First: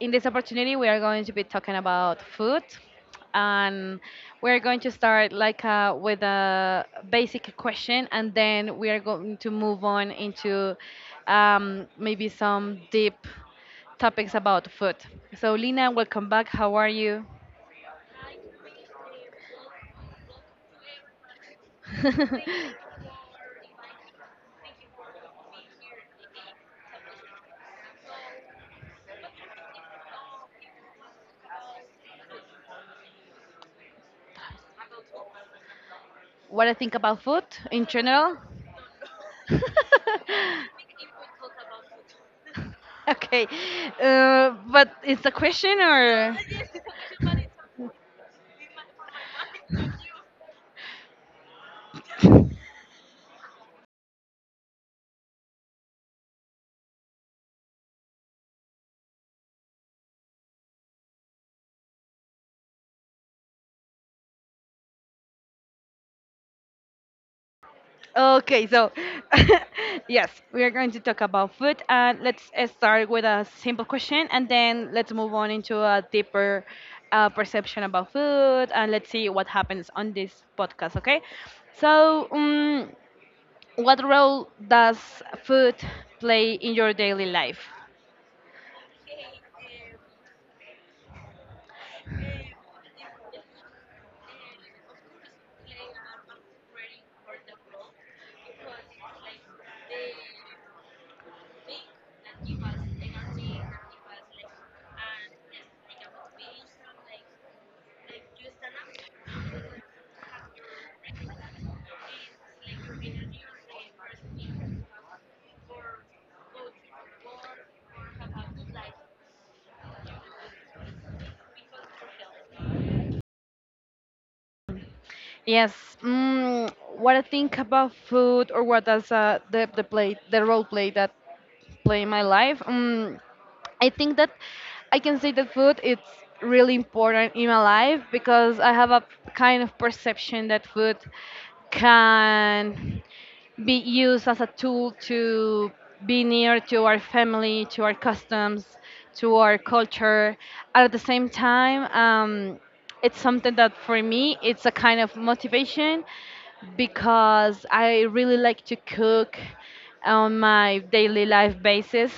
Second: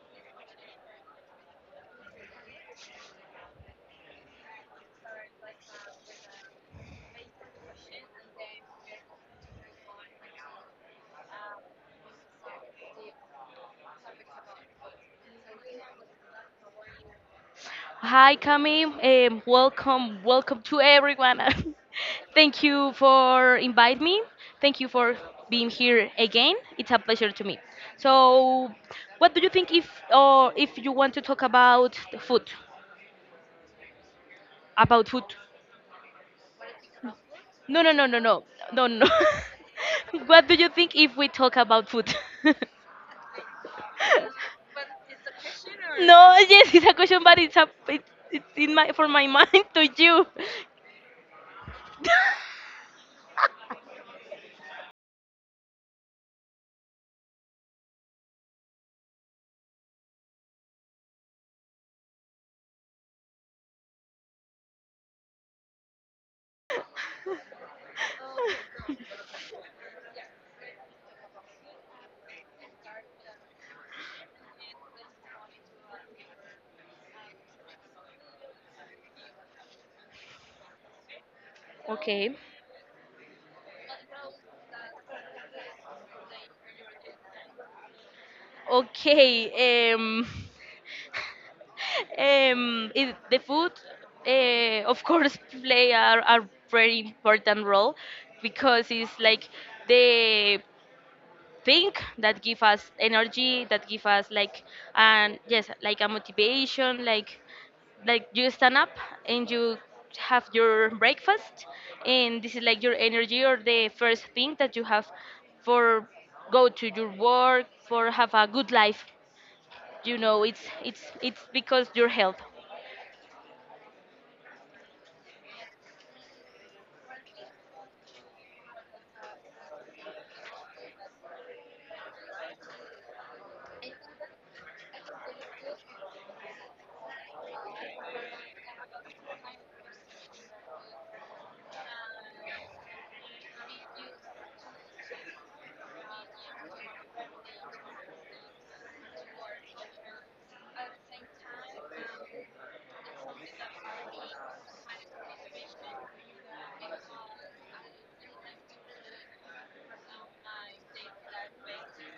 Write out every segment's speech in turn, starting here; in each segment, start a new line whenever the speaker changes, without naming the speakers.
In this opportunity, we are going to be talking about food, and we're going to start like with a basic question, and then we are going to move on into maybe some deep topics about food. So, Lina, welcome back. How are you?
Hi, Cami. Welcome, welcome to everyone. Thank you for inviting me. Thank you for being here again. It's a pleasure to me. So, what do you think if or if you want to talk about the food? About food?
What I think about food
No,
in
no, no, no,
general.
no, no, no. What do you think if we talk about food?
Okay, but it's a question or?
No, yes, it's a question, but it's in my for my mind to you.
Okay, so yes, we are going to talk about food, and let's start with a simple question, and then let's move on into a deeper perception about food, and let's see what happens on this podcast. Okay, so
Okay.
what role does food play in your daily life?
Okay. It, the food, of course, play a very important role, because it's like the thing that give us energy, that give us like, and yes, like a motivation, like you stand up and you have your breakfast, and this is like your energy or the first thing that you have for go to your work for have a good life, it's because your health.
Yes. Mm, what I think about food, or what does the play the role play that play in my life? I think that I can say that food it's really important in my life because I have a kind of perception that food can be used as a tool to be near to our family, to our customs, to our culture. At the same time, it's something that for me it's a kind of motivation because I really like to cook on my daily life basis,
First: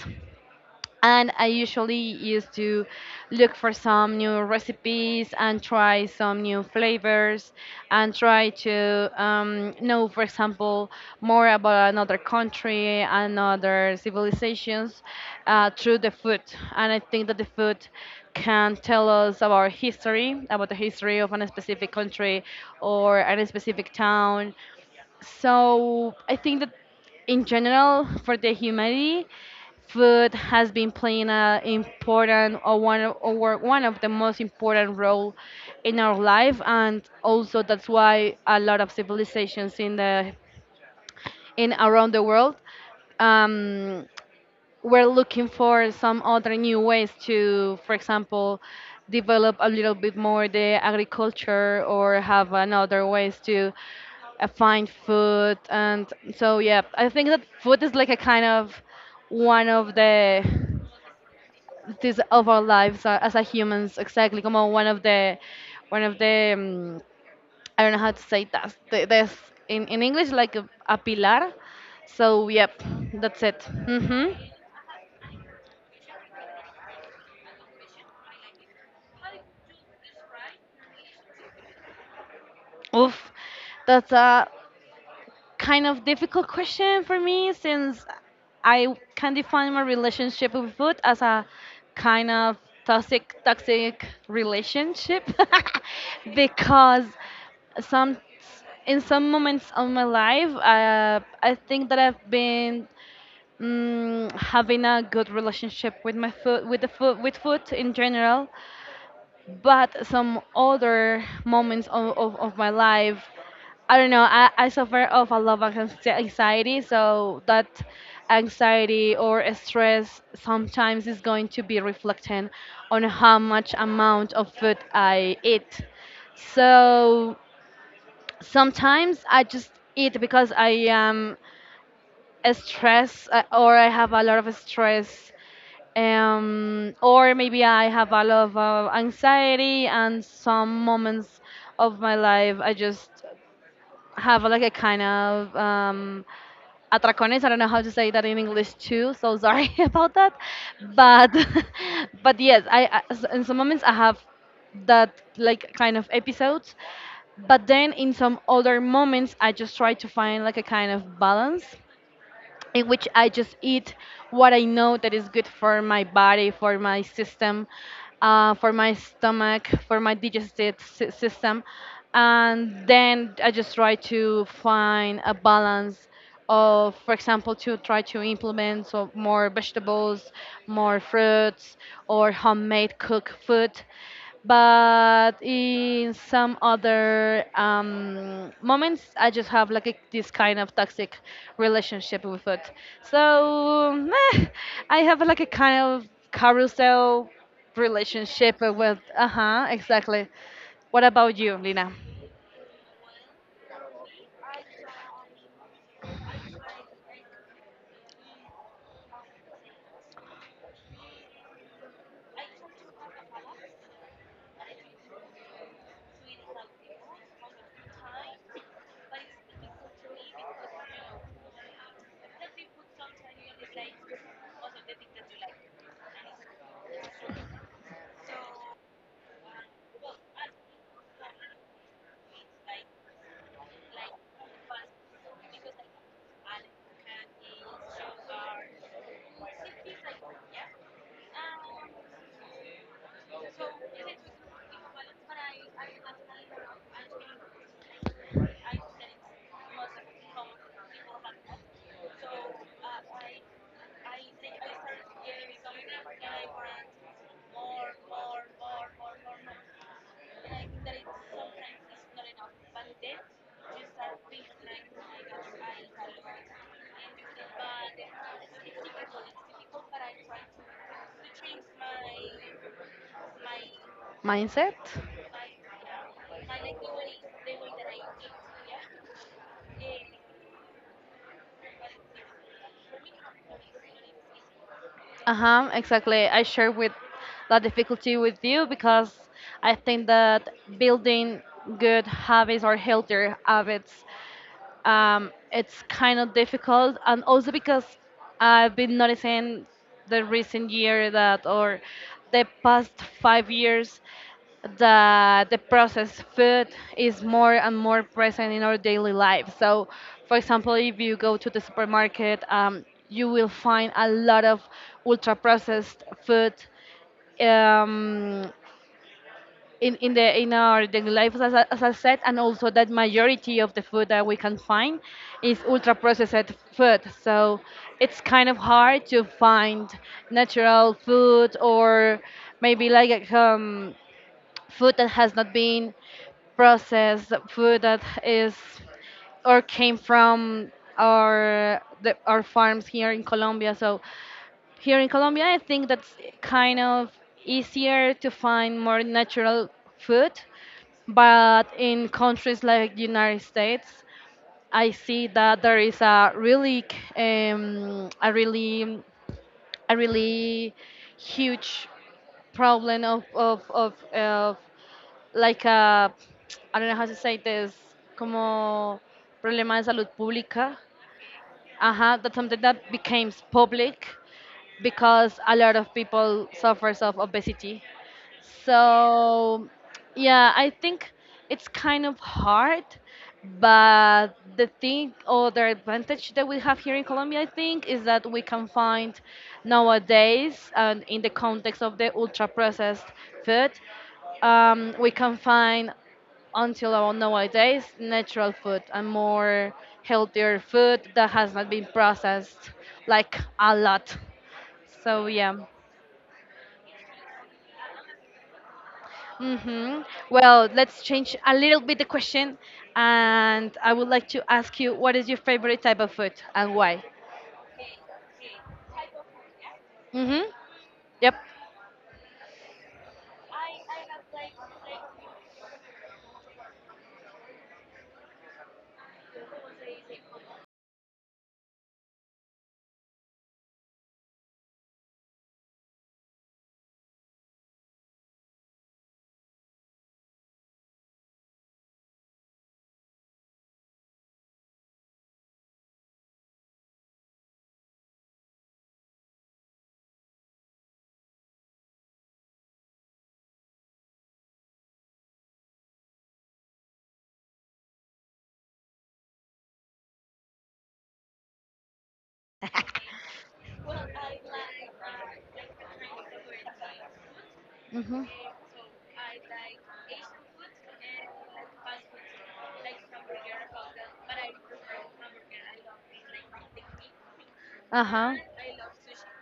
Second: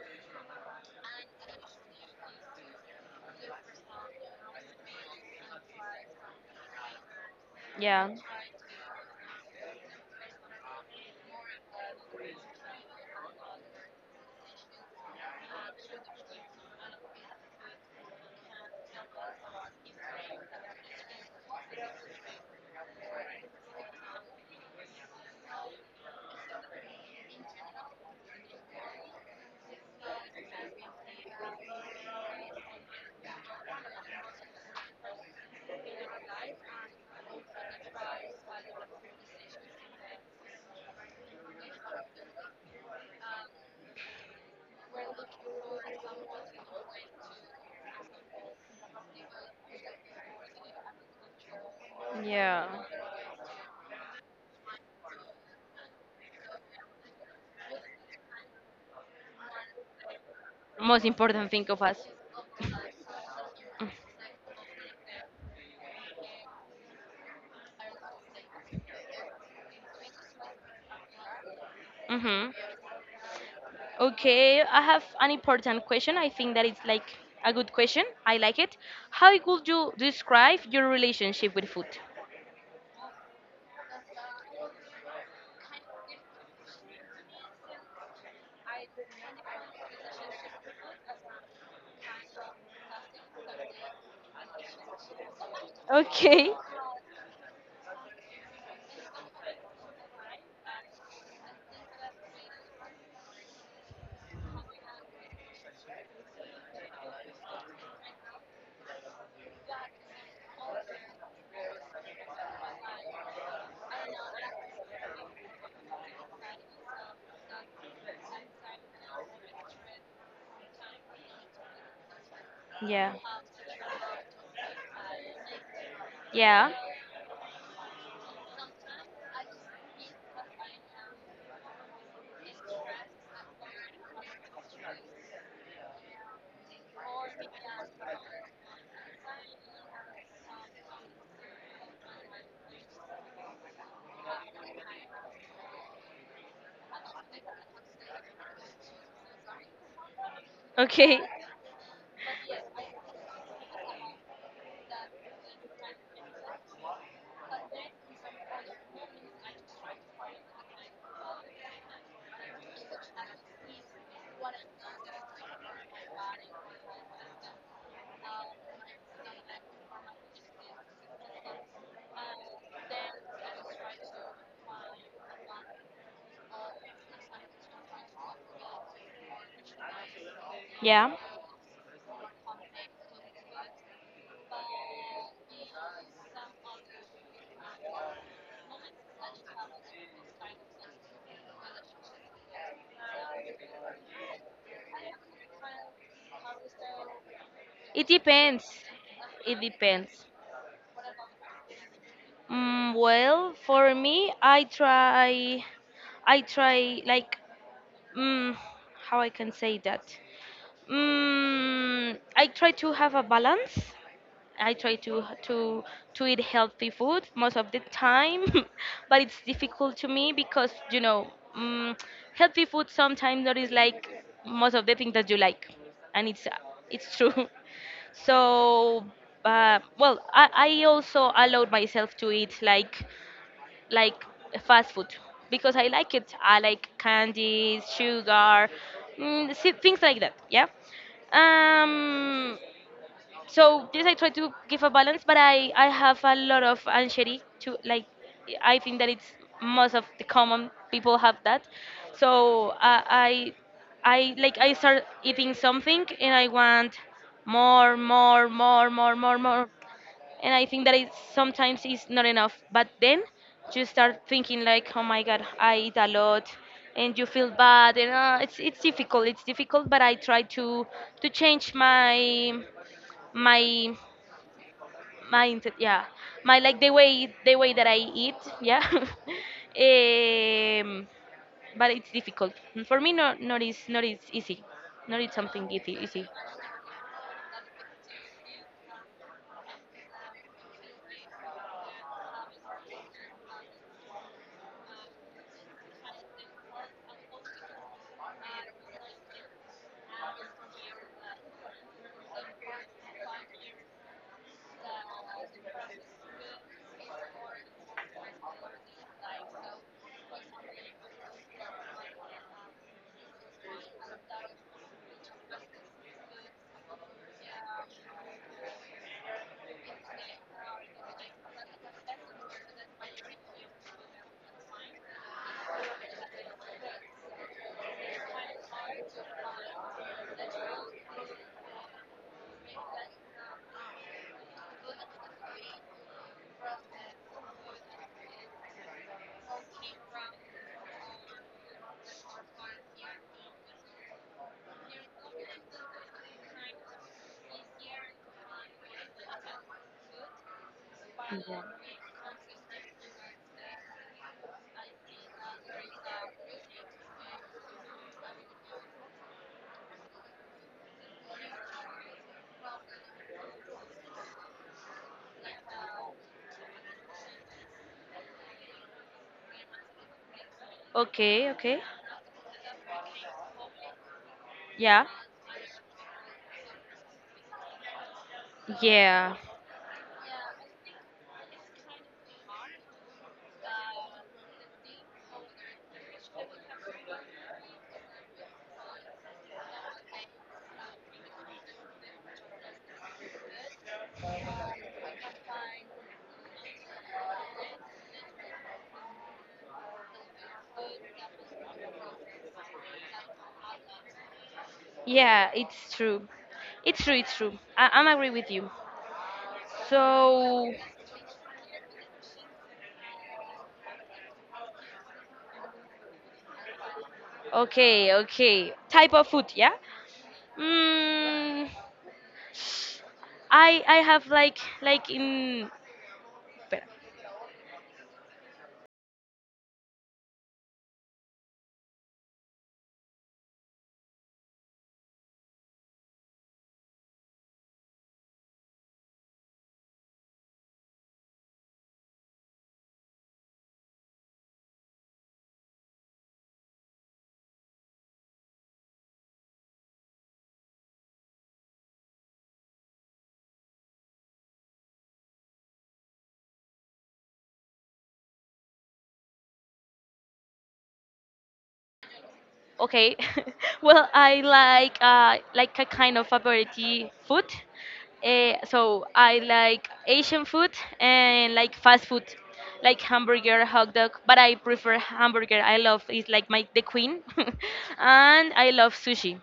and I usually used to look for some new recipes and try some new flavors,
Yeah,
and try to know, for example, more about another country and other civilizations through the food. And I think that the food can tell us about history, about the history of a specific country or a specific town, so I think that in general for the humanity, food has been playing an important or one of the most important role in our life, and also that's why a lot of civilizations in around the world um, we're looking for some other new ways to, for example, develop a little bit more the agriculture or have
yeah,
another ways to find food. And so, yeah, I think that food is like a kind of one of the
most important thing of us.
this of our lives as a humans exactly como one of the I don't know how to say that this in English like a pilar so
Mm-hmm.
yep that's it mhm.
Okay, I have an important question. I think that it's like a good question. I like it. How would you describe your relationship with food?
Oof, that's a kind of difficult question for me since I can define my relationship with food as a kind of toxic relationship
Okay.
because some in some moments of my life I think that I've been having a good relationship with my food with the food with food in general, but some other moments of my life, I don't know, I suffer of a lot of anxiety, so that anxiety or stress sometimes is going to be reflecting on
Yeah,
how much amount of food I eat,
yeah.
so sometimes I just eat because I am stress or I have a lot of stress, or maybe I have a lot of anxiety, and some moments of my life I just have like a kind of atracones. I don't know how to say that in English too, so sorry about that.
Okay.
But but yes, I in some moments I have that like kind of episodes. But then in some other moments I just try to find like a kind of balance in which I just eat what I know that is good for my body, for my system, for my stomach, for my digestive system. And then I just try to find a balance of, for example, to try to implement so more vegetables, more
Yeah,
fruits, or homemade cooked food, but in some other moments I just have like this kind of toxic relationship with food, so eh, I have like a kind of carousel
it
relationship
depends.
with
It
uh-huh
depends.
exactly what about you lina
Mm, well, for me, I try like, mm, how I can say that. Mm, I try to have a balance. I try to eat healthy food most of the time, but it's difficult to me because mm, healthy food sometimes not is like most of the things that you like, and it's true. So, well, I also allowed myself to eat like fast food because I like it. I like candies, sugar, things like that. Yeah. Um. So yes, I try to give a balance, but I have a lot of anxiety to like. I think that it's most of the common people have that. So, I I start eating something and I want more, more, more, more, more, more, and I think that it sometimes is not enough. But then you start thinking like, oh my god, I eat a lot, and you feel bad, and it's difficult. It's difficult, but I try to change my
mindset
mindset. Yeah, my like the way that I eat. Yeah. But it's difficult for me. Not not is not is easy. Not it's something
uh-huh
easy easy.
exactly I share with that difficulty with you because I think that building good habits or healthier habits it's kind of difficult, and also because I've been noticing the recent year that or the past 5 years that the processed food is more and more present in our daily life, so for example if you go to the supermarket you will find a lot of ultra processed food um, in our daily life as I said, and also that majority of the food that we can find is ultra processed food, so it's kind of hard to find natural food or maybe like food that has not been processed, food that is or came from our farms here in Colombia. So here in Colombia, I think that's kind of easier to find more natural food,
Yeah.
but in countries like the United States, I see that there is um, a really, a really huge problem of like a I don't know how to say this, como problema de salud pública.
Okay. Okay.
Uh-huh, that's something that became public
Yeah.
because a lot of people suffers of obesity.
Yeah.
So yeah, I think it's kind of hard, but the thing or the advantage that we have here in Colombia, I think, is that we can find nowadays, and in the context of the ultra processed food, we can find until about nowadays natural food and more healthier food that has not been processed like a lot, so
Yeah,
yeah.
it's true. It's true, it's true. I'm agree with you.
Hmm. Well,
So,
let's change a little bit the question, and I would like to ask you what is your favorite type of food and why.
okay, okay. Type of food, yeah?
Hmm. Yep.
Mm, I have like in espera. Okay. Well, I like a kind of variety food.
Mhm.
So I like Asian food and like fast food, like hamburger, hot dog. But I prefer hamburger. I love, it's like my the queen,
Uh huh.
and I love sushi.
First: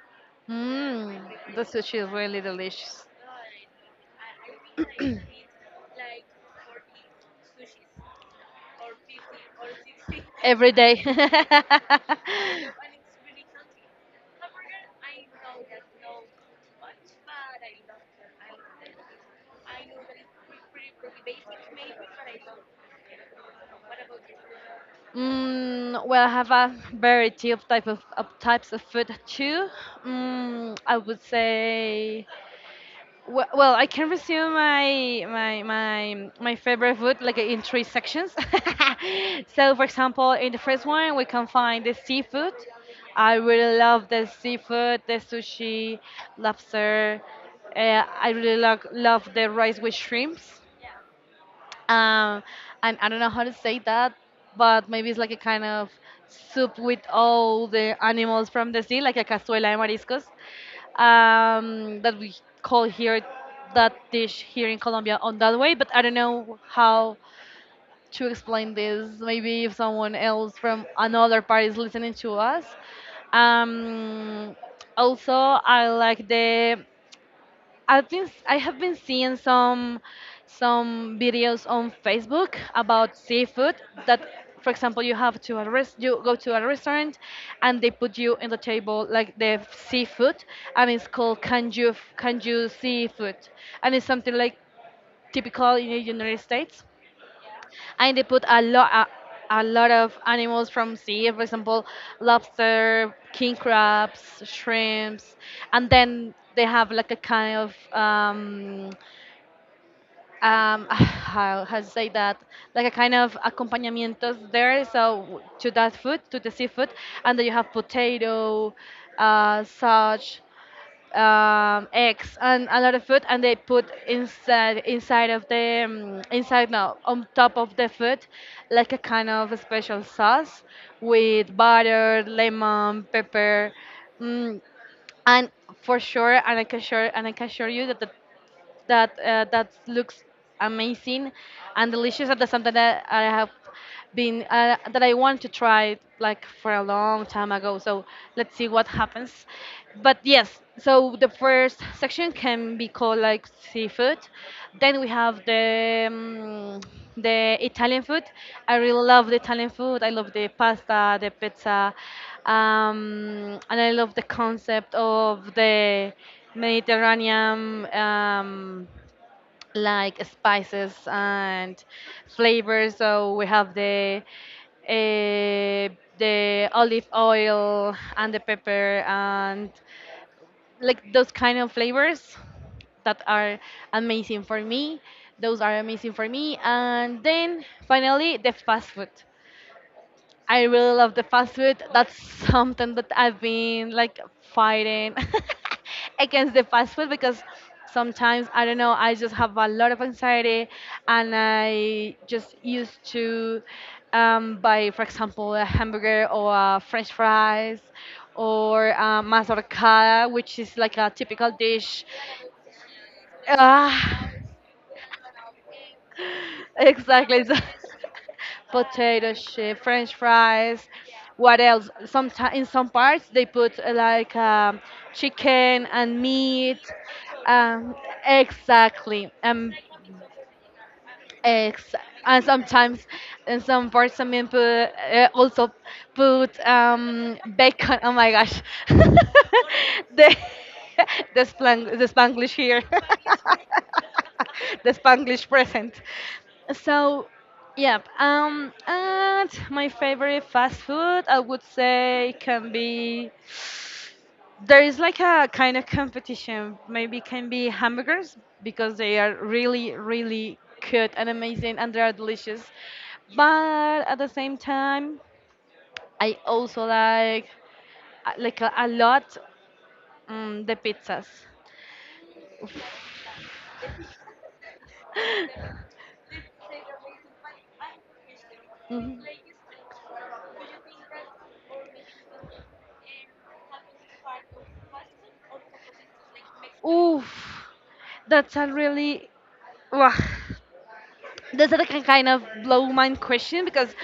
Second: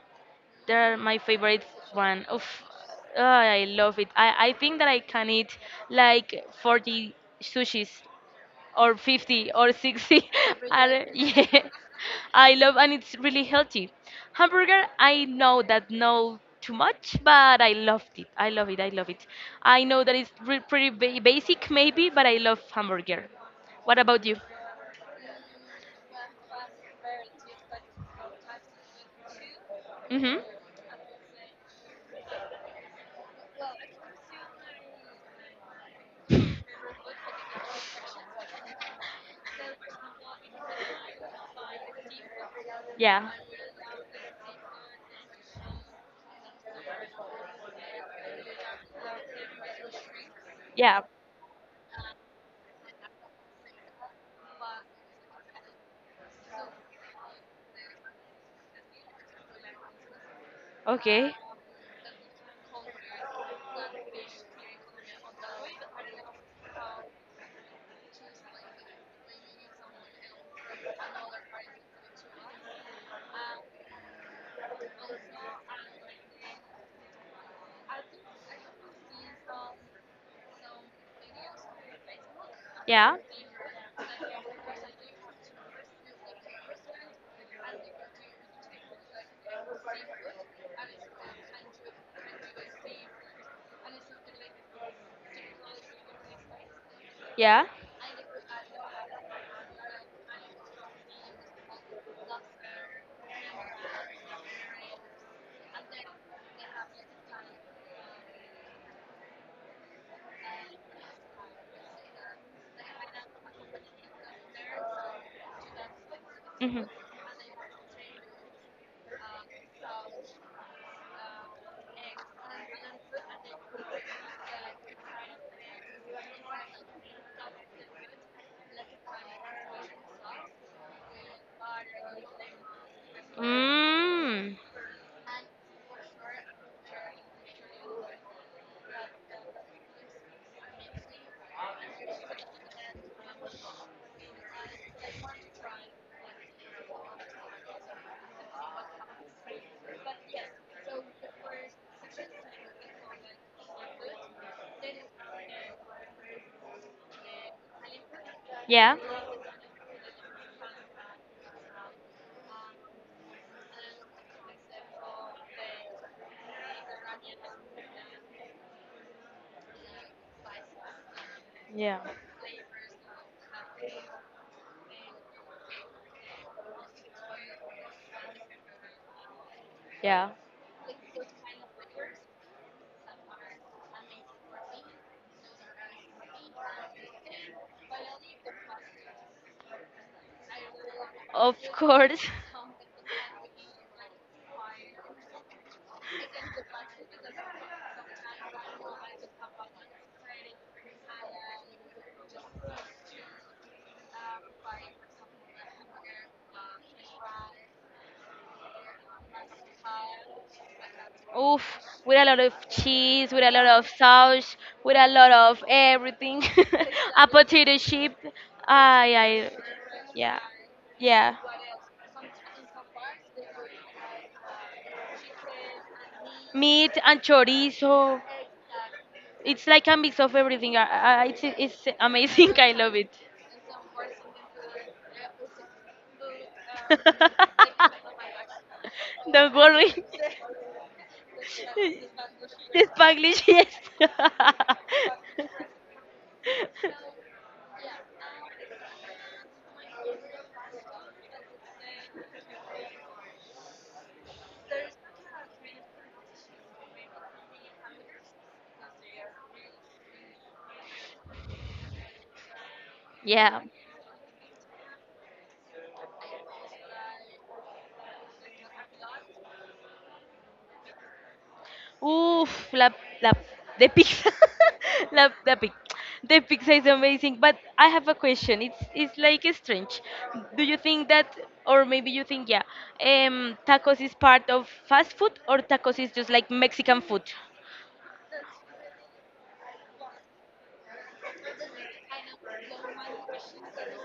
They're my
Mm, the
favorite
sushi is
one.
really
Oof,
delicious.
ah, I love it. I think that I can eat like 40 sushis or 50 or 60.
Every day.
And, yes, I love, and it's really healthy. Hamburger, I know that no too much, but I loved it. I love it. I love it. I know that it's pretty basic maybe, but I love hamburger. What about you?
Mm, well, I have a variety of type of types of food too.
Mm-hmm.
Mm, I would say. Well, I can resume my favorite food like in three sections. So, for example, in the first one, we can find the seafood.
Yeah.
I really love the seafood, the sushi, lobster. Uh, I really love the rice with shrimps,
Yeah.
um, and I don't know how to say that, but maybe it's like a kind of soup with all the animals from the sea, like a cazuela de mariscos,
Okay.
that we call here that dish here in Colombia on that way. But I don't know how to explain this. Maybe if someone else from another part is listening to us. Um, Also, I like the I have been seeing some videos on Facebook
Yeah.
about seafood, that for example you go to a restaurant and they put you in the table like the seafood, and it's called kanju seafood, and it's something like typical in the United States,
Yeah.
and they put a lot a lot of animals from sea, for example lobster, king crabs, shrimps, and then they have like a kind of how to say that, like a kind of accompanimentos there. So to that food, to the
Mhm.
seafood, and then you have potato, such eggs and a lot of food, and they put inside of the inside, no, on top of the food, like a kind of a special sauce with butter, lemon, pepper.
Mm.
Mm, and for sure, and I can assure you that the that looks amazing and delicious at the same time, that I have been that I want to try like for a long time ago. So let's see what happens. But yes, so the first section can be called like seafood. Then we have the Italian food. I
Yeah.
really love the Italian food. I love the pasta, the pizza, and I love the concept of the Mediterranean, like spices and
Yeah.
flavors. So we have the olive oil and the pepper and
Yeah.
like those kind of flavors that are amazing for me. Those are amazing for me. And then finally the fast food. I really love the fast
Of
food. That's
course.
something that I've been like fighting against the fast food because sometimes I don't know, I just have a lot of anxiety, and I just used to buy, for example, a hamburger or a french fries or a mazorcada, which is like a typical
Oof,
dish.
with a lot of cheese, with a lot of
Ah.
sauce, with a lot of everything. A
Exactly.
potato chip. I,
Potato
I,
chip, French
yeah,
fries.
yeah.
What else? Sometimes in some parts they put like chicken and meat.
Meat and
Um,
chorizo.
exactly.
It's like a mix of everything. It's
Ex- and
amazing. I love
sometimes
it.
in some parts some men also put bacon. Oh my gosh, the
Don't worry.
the Spanglish here,
The Spanglish, yes.
the Spanglish present. So, yep. And my favorite fast food I would say can be there is like a kind of competition. Maybe can be hamburgers because they are really, really good and amazing, and they are delicious.
Yeah.
But at the same time, I also like a lot the pizzas.
Oof,
Mhm.
la, la, the pizza, la, the pizza is amazing. But I have a question. It's like strange. Do you think that, or maybe you think, yeah, tacos is part of fast food, or tacos is just like Mexican food?
Oof, that's a really... Wah. That's a kind of blow mind question because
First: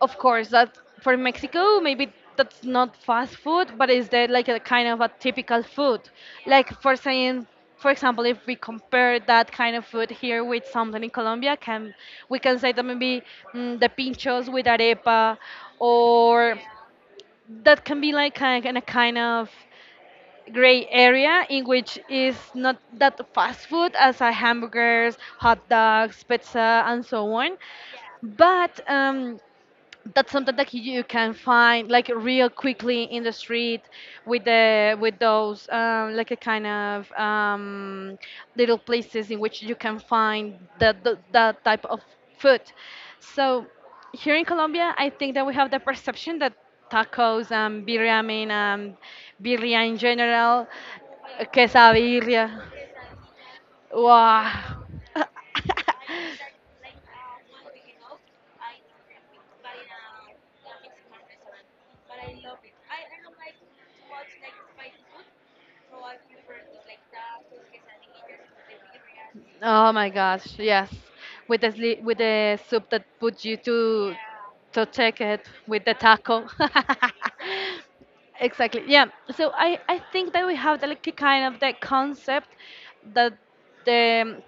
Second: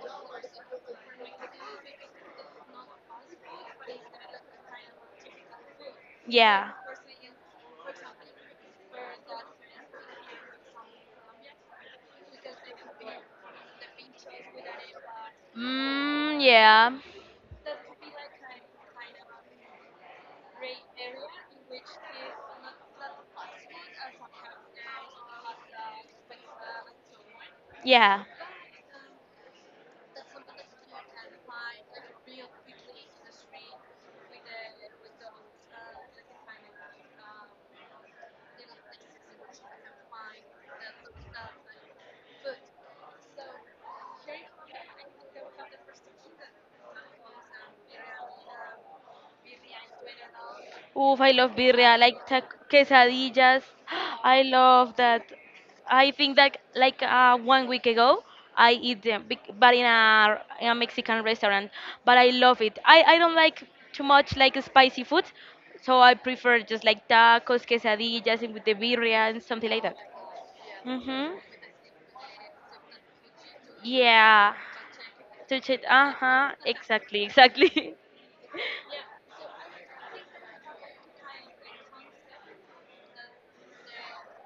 of course, that for Mexico, maybe that's not fast food, but is there like a kind of a typical food? Like
Yeah.
for saying, for example, if we compare that kind of food here with something in Colombia, can we can say that maybe the pinchos with arepa,
Mm,
or
yeah.
that can be like a, in a kind of gray area in which is not that fast food as a hamburgers, hot dogs, pizza, and so on.
Yeah.
But that's something that you can find like real quickly in the street with the with those like a kind of little places in which you can find that type of food. So here in Colombia, I think that we have the perception that tacos and birria, I mean, birria in general,
Oof, I love birria, I like
quesabirria.
quesadillas. I
Wow.
love that. I think that like 1 week ago, I eat them, but in a Mexican restaurant. But I love it. I don't like too much like spicy food, so I prefer just like tacos, quesadillas, and with the birria and something like
Oh
that.
my gosh, yes.
Mhm.
With the sli- with the soup that put you
Yeah.
to take it
Touch
with
it.
the
Uh
taco.
huh. Exactly. Exactly.
Exactly. Yeah. So I think that we have the, like the kind of the concept that the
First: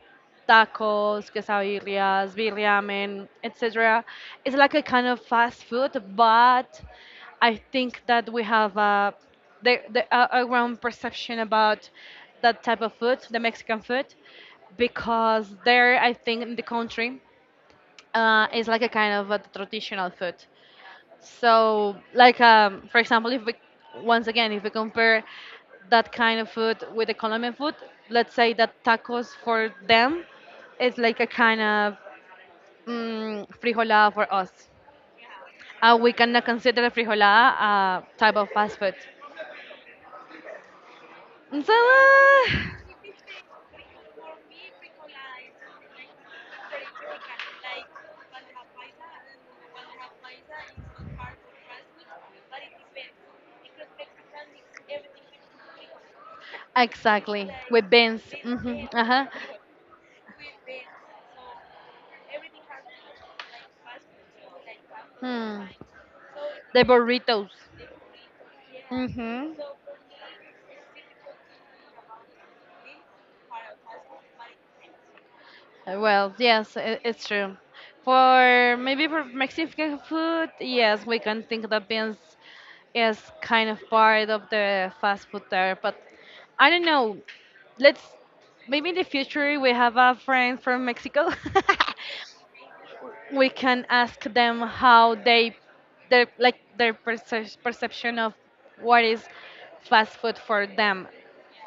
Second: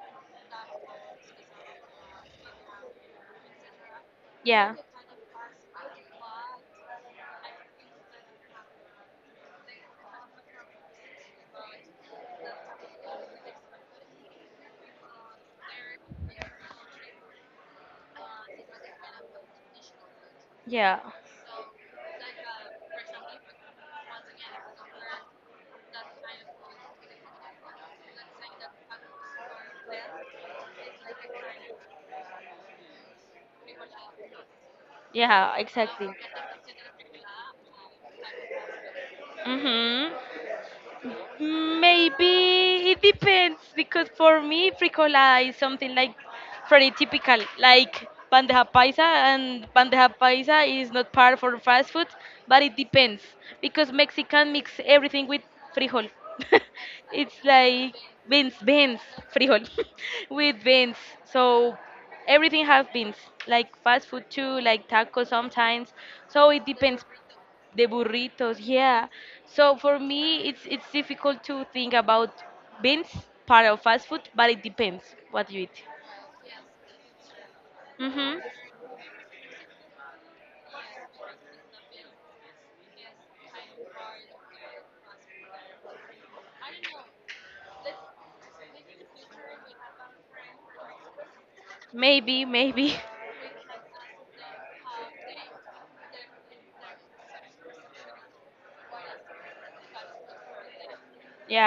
tacos, quesadillas, birriamen, etc. It's like
Yeah.
a kind of fast food, but I think that we have a the a wrong perception about that type of food, the Mexican food, because there I think in the country it's like a kind of a traditional food.
Yeah.
So, like, for example, if we, once again, if we compare that kind of food with the Colombian food, let's say that tacos for them is like a kind of frijolada for us.
Yeah, exactly.
We cannot consider frijolada a type of fast food.
Mhm.
So,
Maybe it depends, because for me frijola is something like pretty typical, like bandeja paisa, and bandeja paisa is not part for fast food, but it depends because Mexican mix everything with frijol. It's
exactly, with
like
beans.
beans,
Hmm.
beans,
Uh-huh.
frijol with beans. So everything has beans, like fast food too, like tacos
Hmm.
sometimes. So it
The
depends.
burritos.
The burritos, yeah.
Mm-hmm.
So for me it's difficult to think about being part of fast food, but it depends what you eat.
Well, yes, I- it's true.
Mm-hmm.
For Maybe for Mexican food, yes, we can think that beans is kind of part of the fast food there. But I don't know. Let's maybe in the future we have a friend from Mexico.
maybe maybe
We can ask them how they their like their perce- perception of what is fast food for them.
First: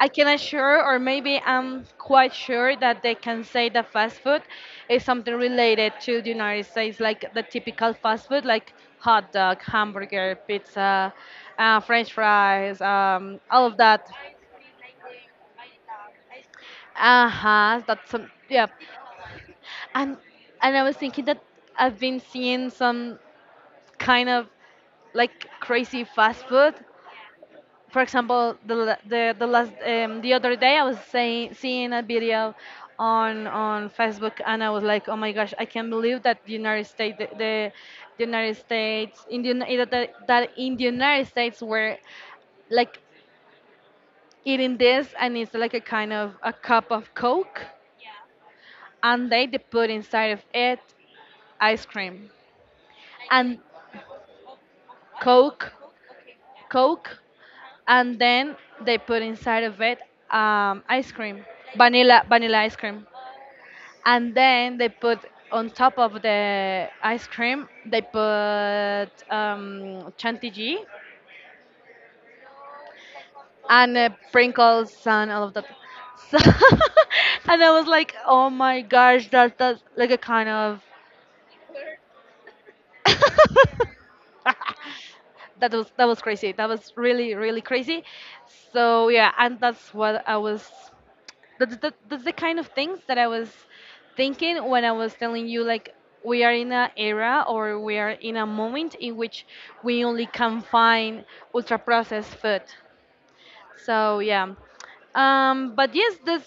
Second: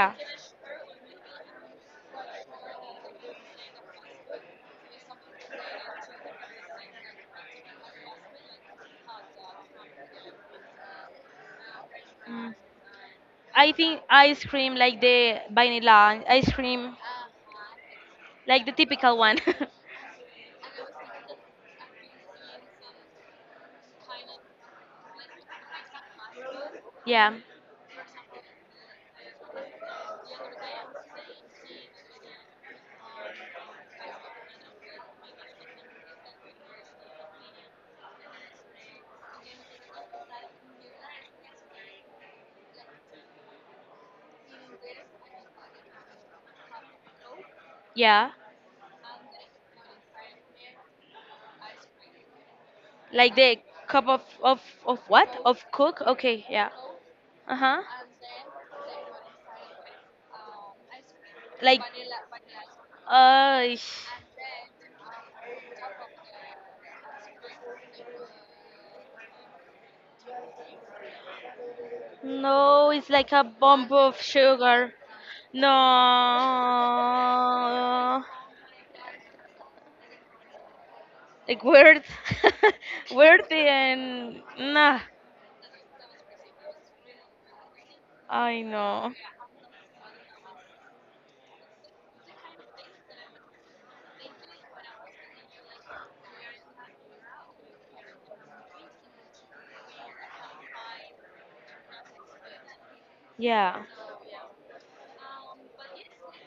I
Yeah.
can assure or maybe I'm quite sure that they can say that fast food is something related to the United States, like the typical fast food, like hot dog, hamburger, pizza, french
Mm.
fries, all
I
of
think
that.
ice cream, like the vanilla ice cream,
Uh-huh, that's some,
like
yeah.
the typical one.
and and I was thinking that I've been seeing some kind of like crazy fast food.
Yeah,
For example, the la- the last the other day I was saying seeing a video on Facebook and I was like, oh my gosh, I can't believe that the United States in the, Uni- that that in the United States were like eating this and it's like a kind of a cup of Coke
yeah.
and they put inside of it ice cream
Like
and
the cup of what? Of
Coke.
coke? Okay, yeah.
Coke.
Uh huh.
And then they put inside of it ice cream,
Like,
vanilla ice cream,
uh,
and then they put on top of the ice cream they put chantilly
no, it's like a bomb
and
of sugar.
sprinkles and all of that.
No,
So and I was like, oh my gosh, that's like a kind of
like weird, weird and nah.
that was crazy. That was really really crazy.
I
So
know.
yeah, and that's what I was. That's the kind of things that I was thinking when I was telling you like we are in an era or we are in a moment in which we only can find ultra processed food.
Yeah.
So yeah, but yes, this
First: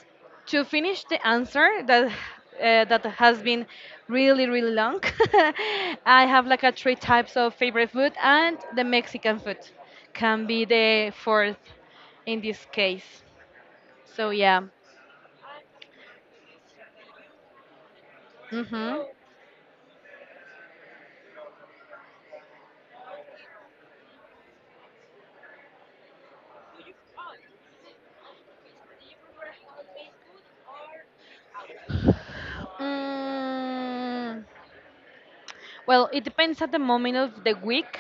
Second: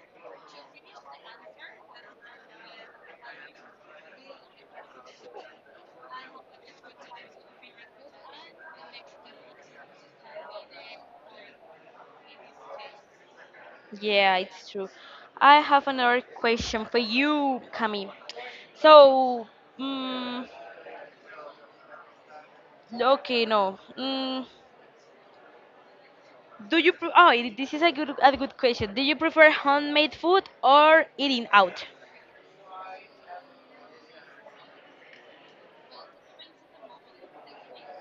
to finish the answer that that has been really really long. I have like a three types of favorite food, and the Mexican food can be the fourth in this case. So
Yeah,
yeah.
it's true. I have another question for you, Camille.
Mm-hmm.
So, mm, okay, no. Mm, do you? Oh, this is a good question. Do you prefer homemade food or eating out?
Mm, well, it depends at the moment of the week,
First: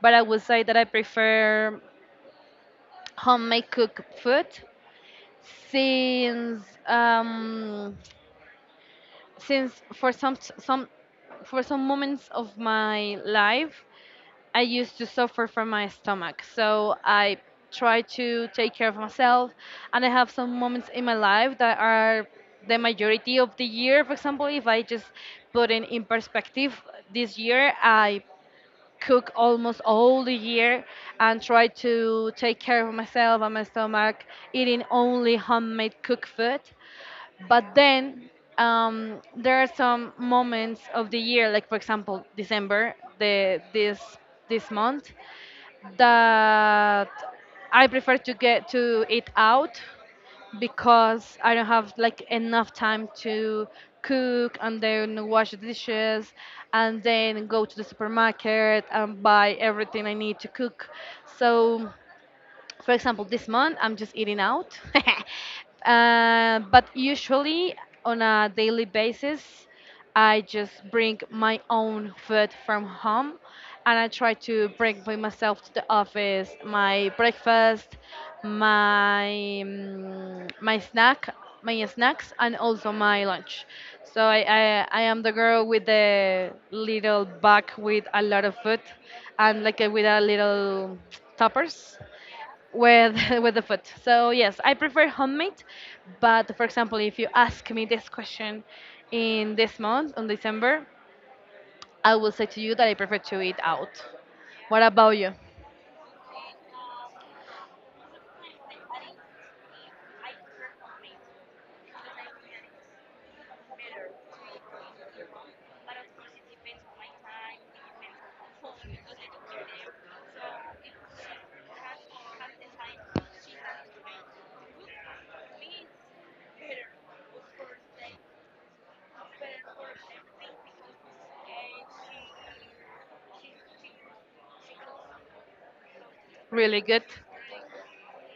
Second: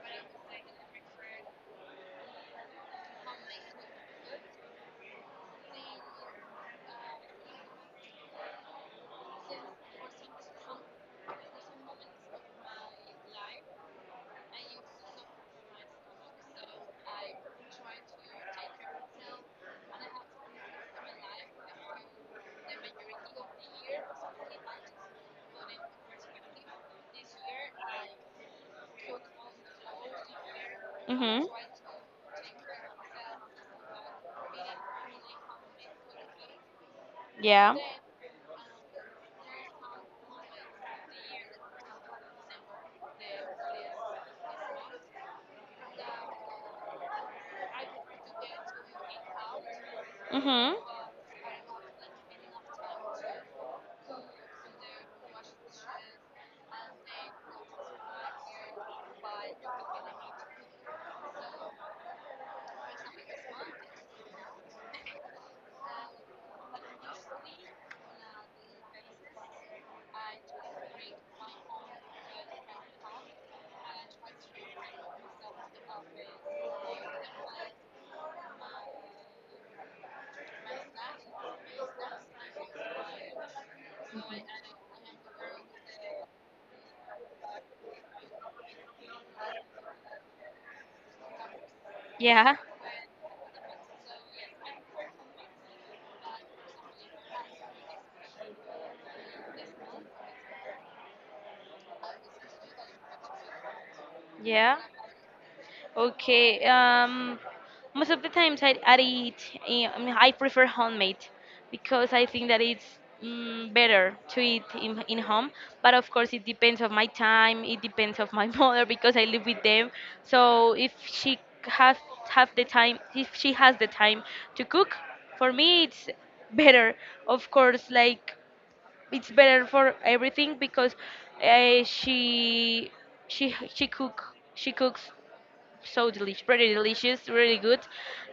but I would say that I prefer homemade cooked food since um, since for some for some moments of my life I used to suffer from my stomach, so I try to take care of myself and I have some moments in my life that are the majority of the year, for example, if I just put in perspective this year, I cook almost all the year and try to take care of myself and my stomach eating only homemade cooked food. But
Yeah.
then there are some moments of the year, like for example December, the this this month that I prefer to get to eat out
Mhm.
because I don't have like enough time to cook and then wash the dishes and then go to the supermarket and buy everything I need to cook. So, for example, this month I'm just eating out. Uh, but usually on a daily basis, I just bring my own food from home and I try to bring by myself to the office my breakfast, my my snack, my snacks, and also my lunch. So I am the girl with the little bag with a lot of food and like with a little toppers
Yeah.
with with the food. So yes, I prefer homemade, but for example, if you ask me this question in this month on December, I will say to you that I prefer to eat out.
Yeah.
What about you?
Okay. Most of the times I eat, eh, I mean, I prefer homemade, because I think that it's better to eat in home. But of course, it depends of my time. It depends of my mother, because I live with them. So if she has have the time, if she has the time to cook, for me it's better. Of course, like it's better for everything because uh, she she she cook she cooks so delicious, pretty
Really good.
delicious, really good,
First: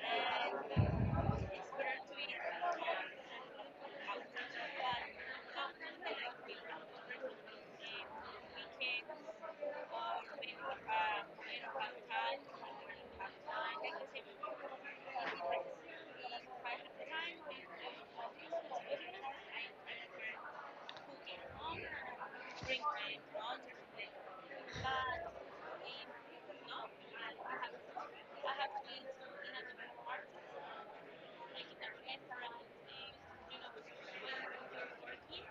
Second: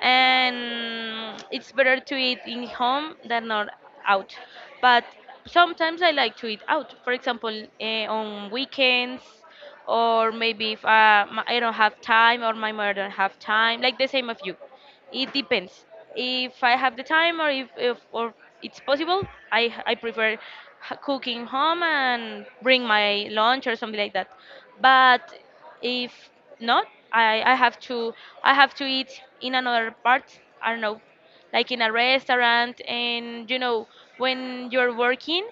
and it's better to eat in home than not out. But sometimes I like to eat out. For example, eh, on weekends, or maybe if I don't have time or my mother don't have time, like the same of you. It depends. If I have the time or if or it's possible, I prefer cooking home and bring my lunch or something like that. But if not, I I have to I have to eat in another part. I don't know, like in a restaurant, and you know when you're working,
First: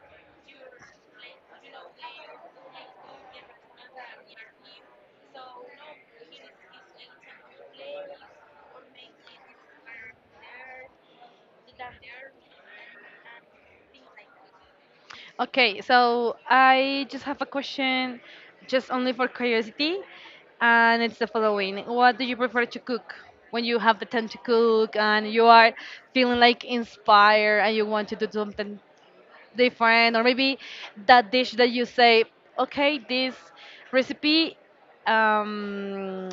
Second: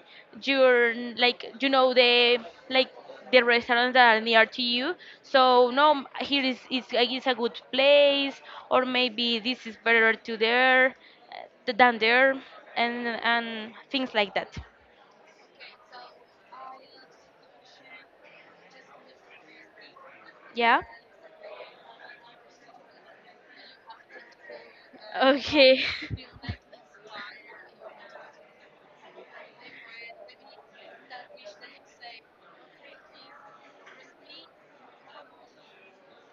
you're like, you know, the, like, the restaurants that are near to you, so no, here is, it's like, it's a good place, or maybe this is better to there uh, than there, and things like that.
Okay, so I just have a question, just only for curiosity,
Yeah.
and it's the following: What do you prefer to cook when you have the time to cook and you are
Okay.
feeling like inspired and you want to do something different or maybe that dish that you say okay this recipe um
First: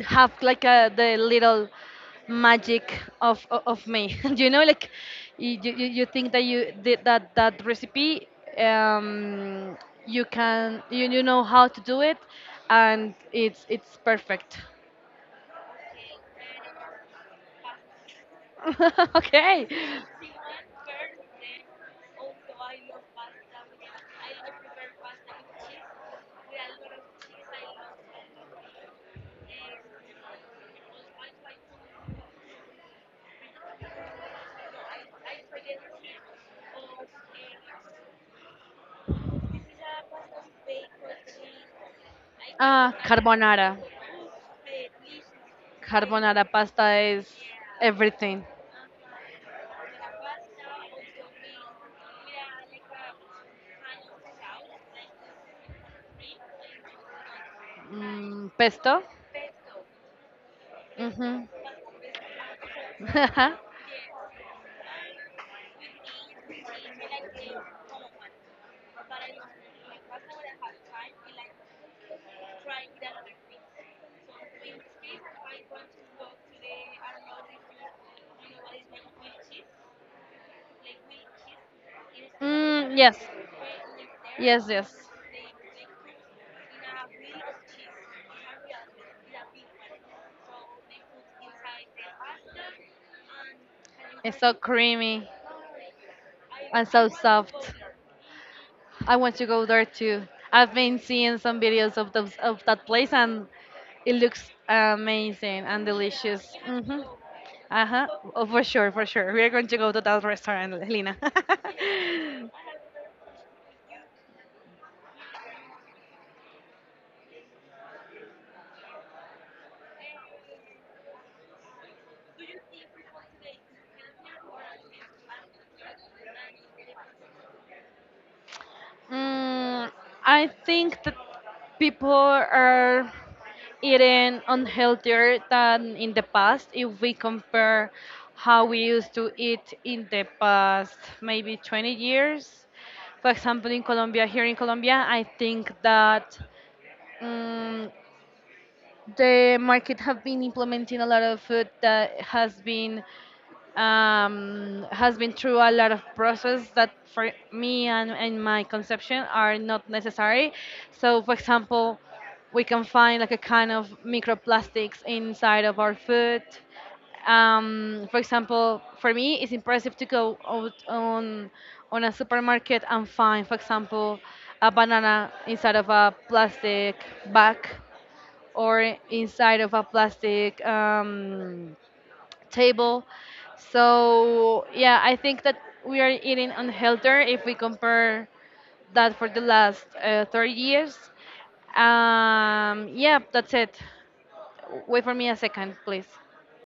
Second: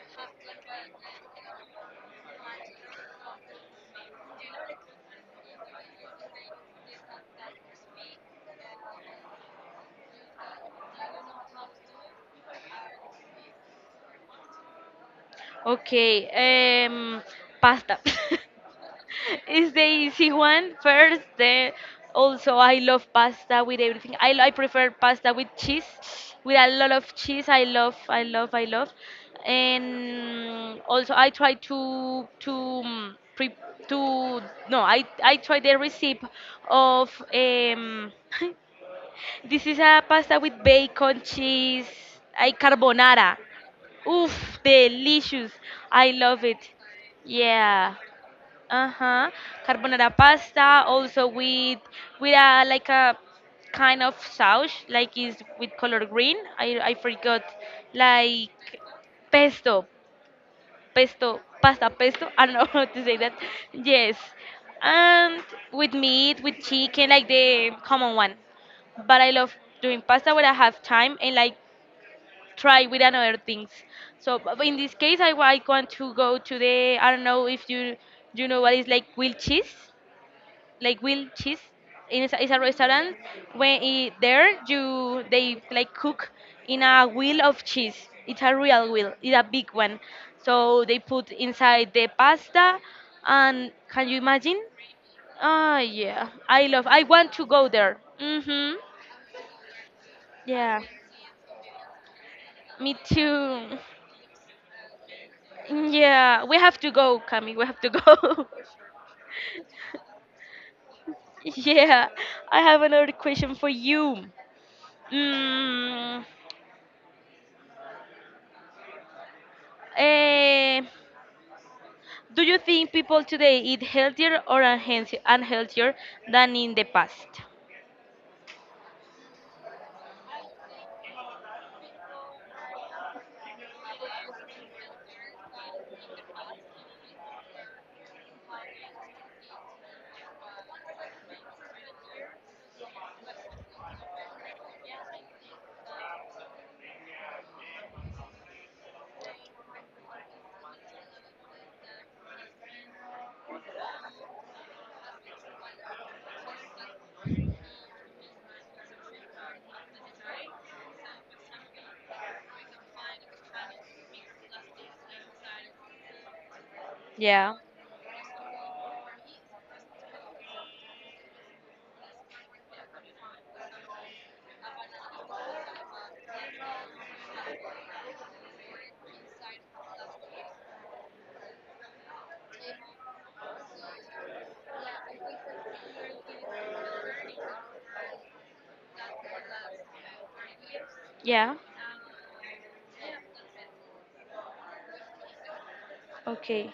have like a the little magic of o- of me you know like you think that you did that recipe um you can you, you know how to do it and it's perfect.
Okay, pasta.
Okay.
It's the easy one first. Then also, I love pasta with everything. I prefer pasta with cheese, with a lot of cheese. I love, I love, I love. And also, I try to pre to no, I try the recipe of this is a pasta with bacon, cheese, I
Ah,
carbonara.
carbonara.
Oof, delicious. I love
Carbonara
it.
pasta es
Yeah,
everything.
uh-huh, carbonara pasta also with a like a kind of sauce like is with color green. I forgot,
Mm,
like
pesto.
pesto, pesto
Ujú.
pasta, pesto. I don't know how to say that. Yes, and with meat, with chicken, like the common one. But I love doing pasta when I have time, and like try with another things. So but in this case, I want to go to the, I don't know if you know what is like grilled cheese, like grilled cheese. And it's a
Mm,
restaurant.
yes.
When it, there,
Yes, yes.
you, they like cook in a wheel of cheese. It's a real wheel. It's a big one. So they put inside the pasta, and can you
It's so
imagine?
creamy
Ah, yeah. I love.
and
I
so
want to go
soft.
there. Mhm.
I want to go there too. I've
Yeah.
been seeing some videos of those of that
Me
place and
too.
it looks amazing and delicious.
Yeah. We have to
Hmm.
go, Kami. We have
Uh
to
huh.
go.
Oh, for sure, for sure. We are going to go to that restaurant, Lina.
Yeah. I have another question for you. Mm, eh, Do you think people today eat healthier or unhealthier than in the past?
Mm, I think that people are eating unhealthier than in the past if we compare how we used to eat in the past maybe 20 years. For example, in Colombia, here in Colombia, I think that mm, the market have been implementing a lot of food that has been through a lot of process that for me and my conception are not necessary. So, for example, we can find like a kind of microplastics inside of our food.
Yeah.
For example, for me, it's impressive to go out on a supermarket and find, for example, a banana inside of a plastic bag or inside of a plastic table. So yeah, I think that we are eating unhealthier if we compare that for the last 30 years.
Yeah.
Yeah, that's it. Wait for me a second, please.
Okay.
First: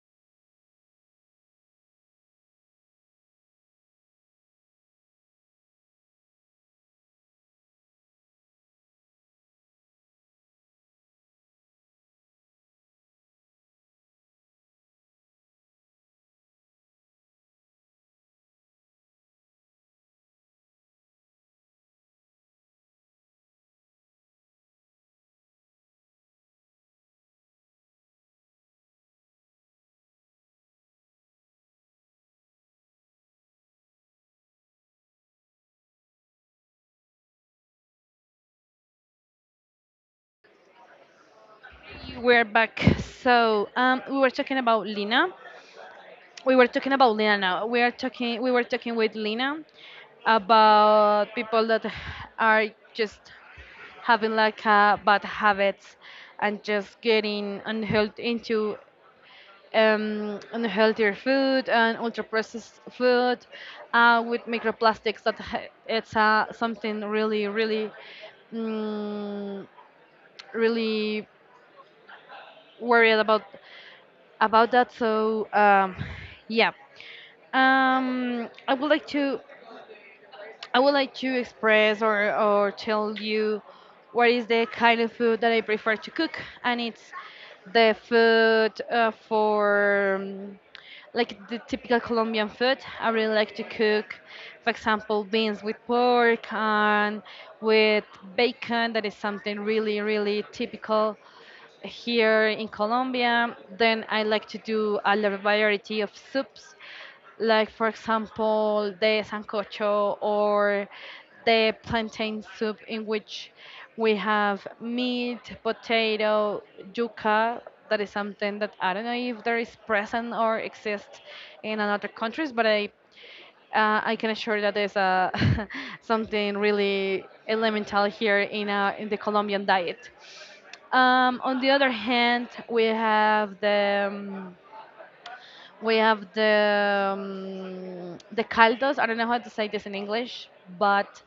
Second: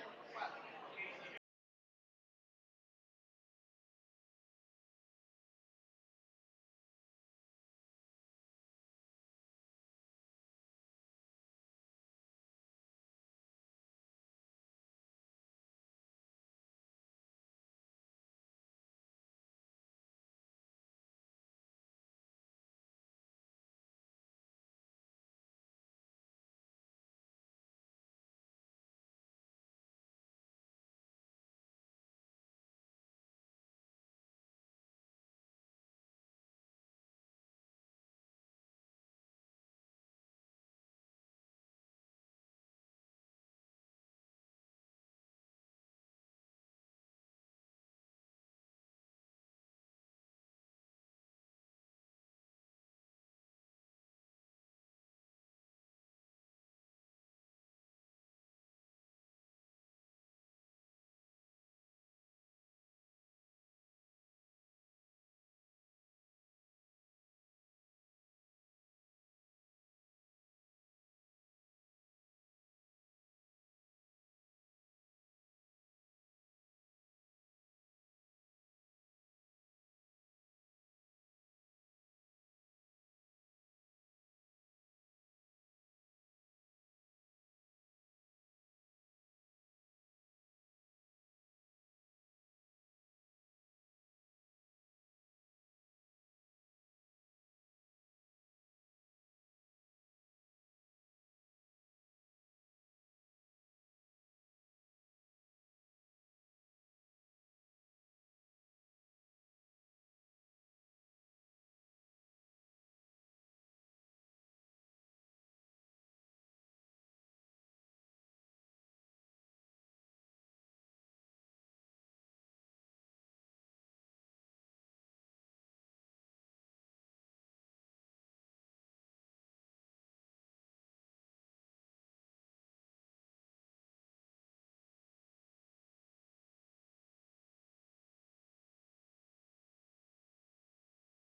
We're back. So we were talking about Lina. We were talking about Lina now. We are talking. We were talking with Lina about people that are just having like bad habits and just getting unhealthy into unhealthier food and ultra processed food with microplastics that ha- it's something really really mm, really worried about that so yeah I would like to I would like to express or tell you what is the kind of food that I prefer to cook, and it's the food for like the typical Colombian food. I really like to cook, for example, beans with pork and with bacon. That is something really, really typical here in Colombia. Then I like to do a lot of variety of soups, like for example the sancocho or the plantain soup in which we have meat, potato, yuca. That is something that I don't know if there is present or exists in another countries, but I can assure that there's a something really elemental here in the Colombian diet. On the other hand, we have the caldos. I don't know how to say this in English, but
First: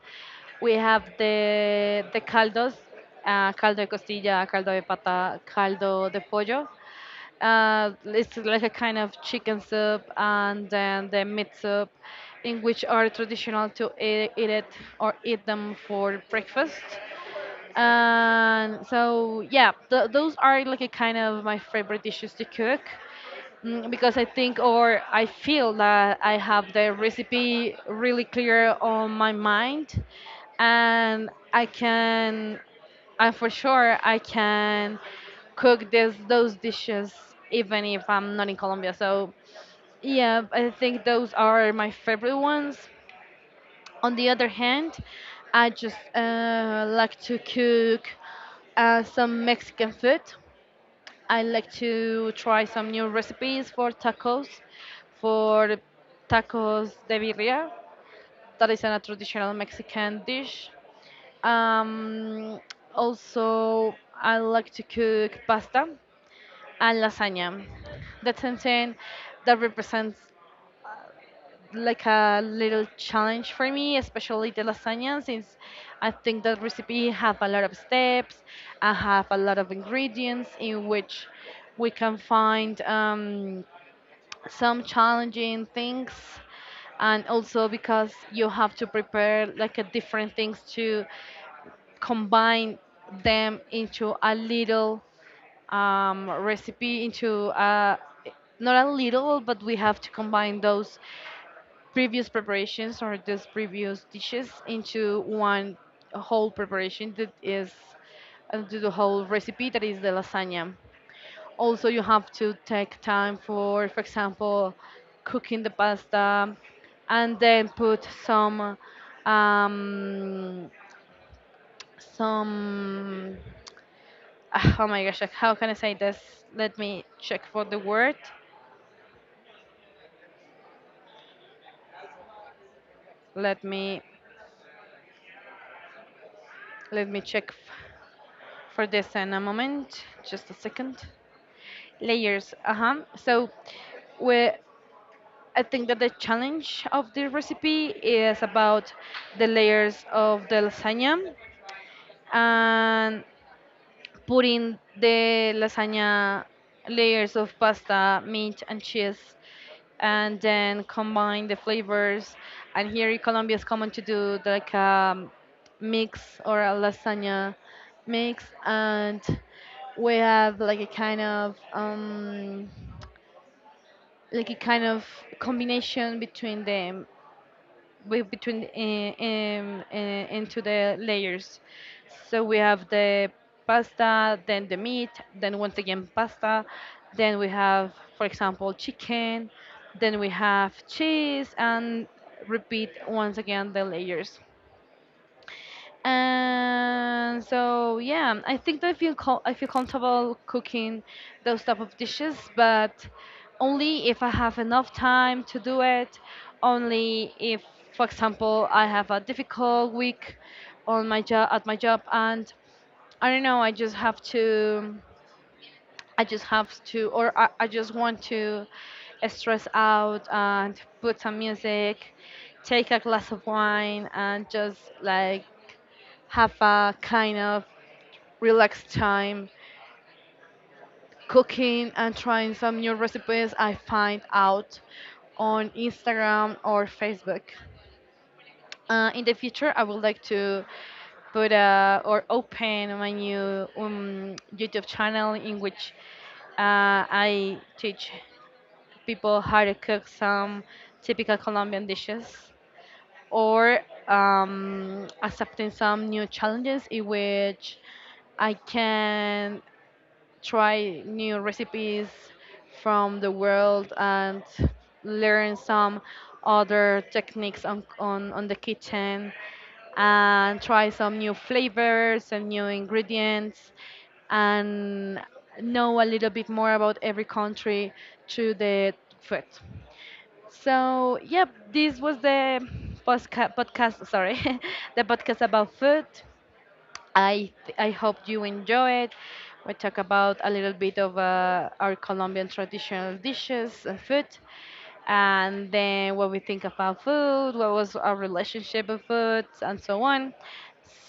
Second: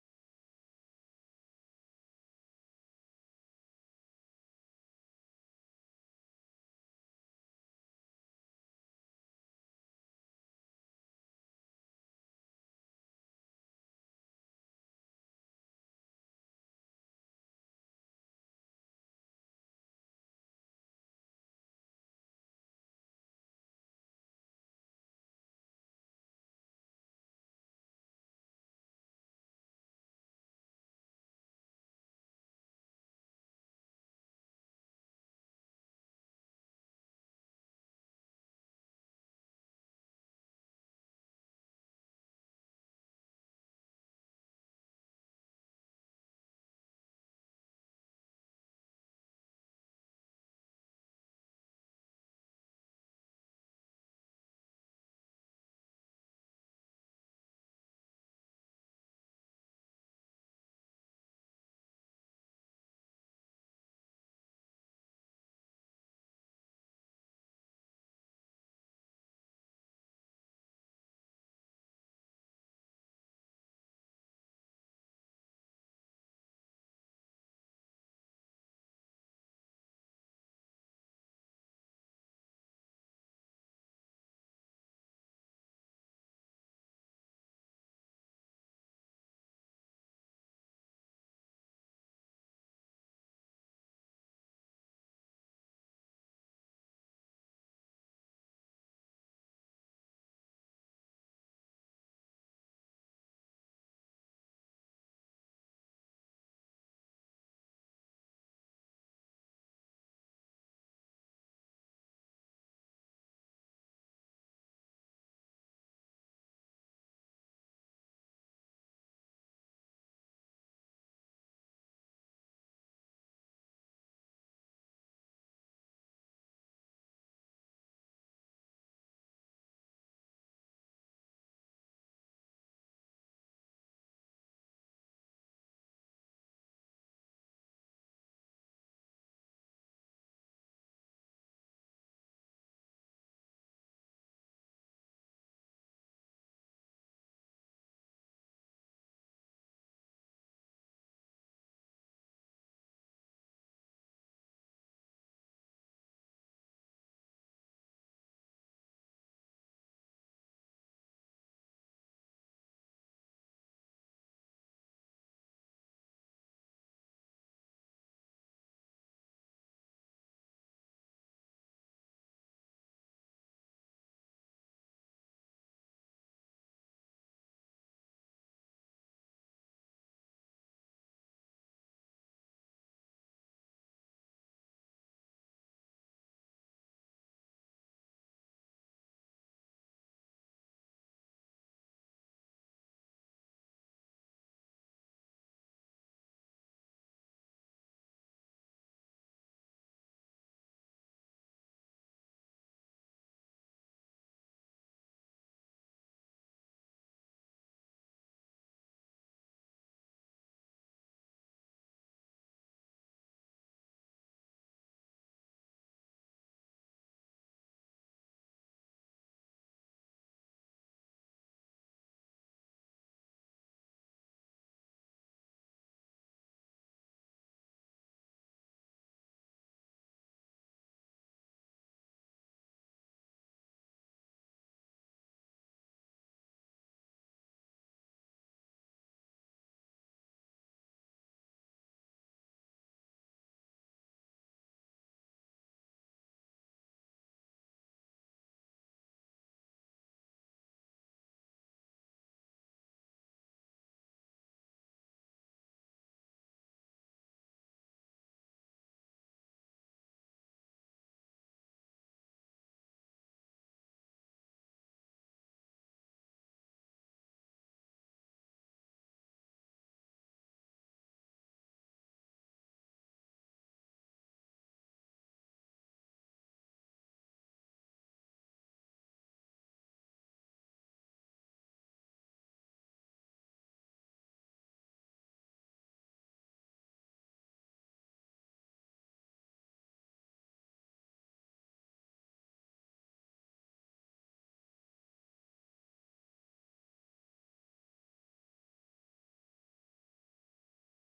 we have the caldos, caldo de costilla, caldo de pata, caldo de pollo. It's like a kind of chicken soup, and then the meat soup, in which are traditional to eat, eat it or eat them for breakfast. And so, yeah, those are like a kind of my favorite dishes to cook because I think or I feel that I have the recipe really clear on my mind and I can, and for sure, I can cook this, those dishes even if I'm not in Colombia. So, yeah, I think those are my favorite ones. On the other hand, I just like to cook some Mexican food. I like to try some new recipes for tacos de birria. That is a traditional Mexican dish. Um, also, I like to cook pasta and lasagna. That's something that represents like a little challenge for me, especially the lasagna, since I think that recipe have a lot of steps, I have a lot of ingredients in which we can find some challenging things, and also because you have to prepare like a different things to combine them into a little recipe into a not a little, but we have to combine those previous preparations or just previous dishes into one whole preparation that is to the whole recipe that is the lasagna. Also, you have to take time for example, cooking the pasta and then put um, some oh my gosh, like, how can I say this? Let me check for the word. Let me let me check f- for this in a moment, just a second. Layers. Uh-huh. So we, I think that the challenge of the recipe is about the layers of the lasagna, and putting the lasagna, layers of pasta, meat, and cheese, and then combine the flavors. And here in Colombia it's common to do like a mix or a lasagna mix, and we have like a kind of like a kind of combination between them, between into the layers. So we have the pasta, then the meat, then once again pasta, then we have, for example, chicken, then we have cheese, and repeat once again the layers. And so yeah, I think that I feel comfortable cooking those type of dishes, but only if I have enough time to do it. Only if, for example, I have a difficult week on my job at my job, and I don't know, I just have to. I just have to, or I just want to stress out and put some music, take a glass of wine, and just like have a kind of relaxed time cooking and trying some new recipes I find out on Instagram or Facebook. In the future, I would like to put or open my new YouTube channel in which I teach people how to cook some typical Colombian dishes or accepting some new challenges in which I can try new recipes from the world and learn some other techniques on the kitchen, and try some new flavors and new ingredients, and know a little bit more about every country through the food. So, yep, this was the podcast, sorry, the podcast about food. I hope you enjoy it. We talk about a little bit of our Colombian traditional dishes and food, and then what we think about food, what was our relationship with food, and so on.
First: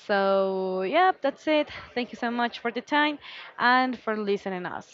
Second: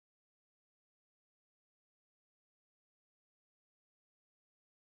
So, yeah, that's it. Thank you so much for the time and for listening us.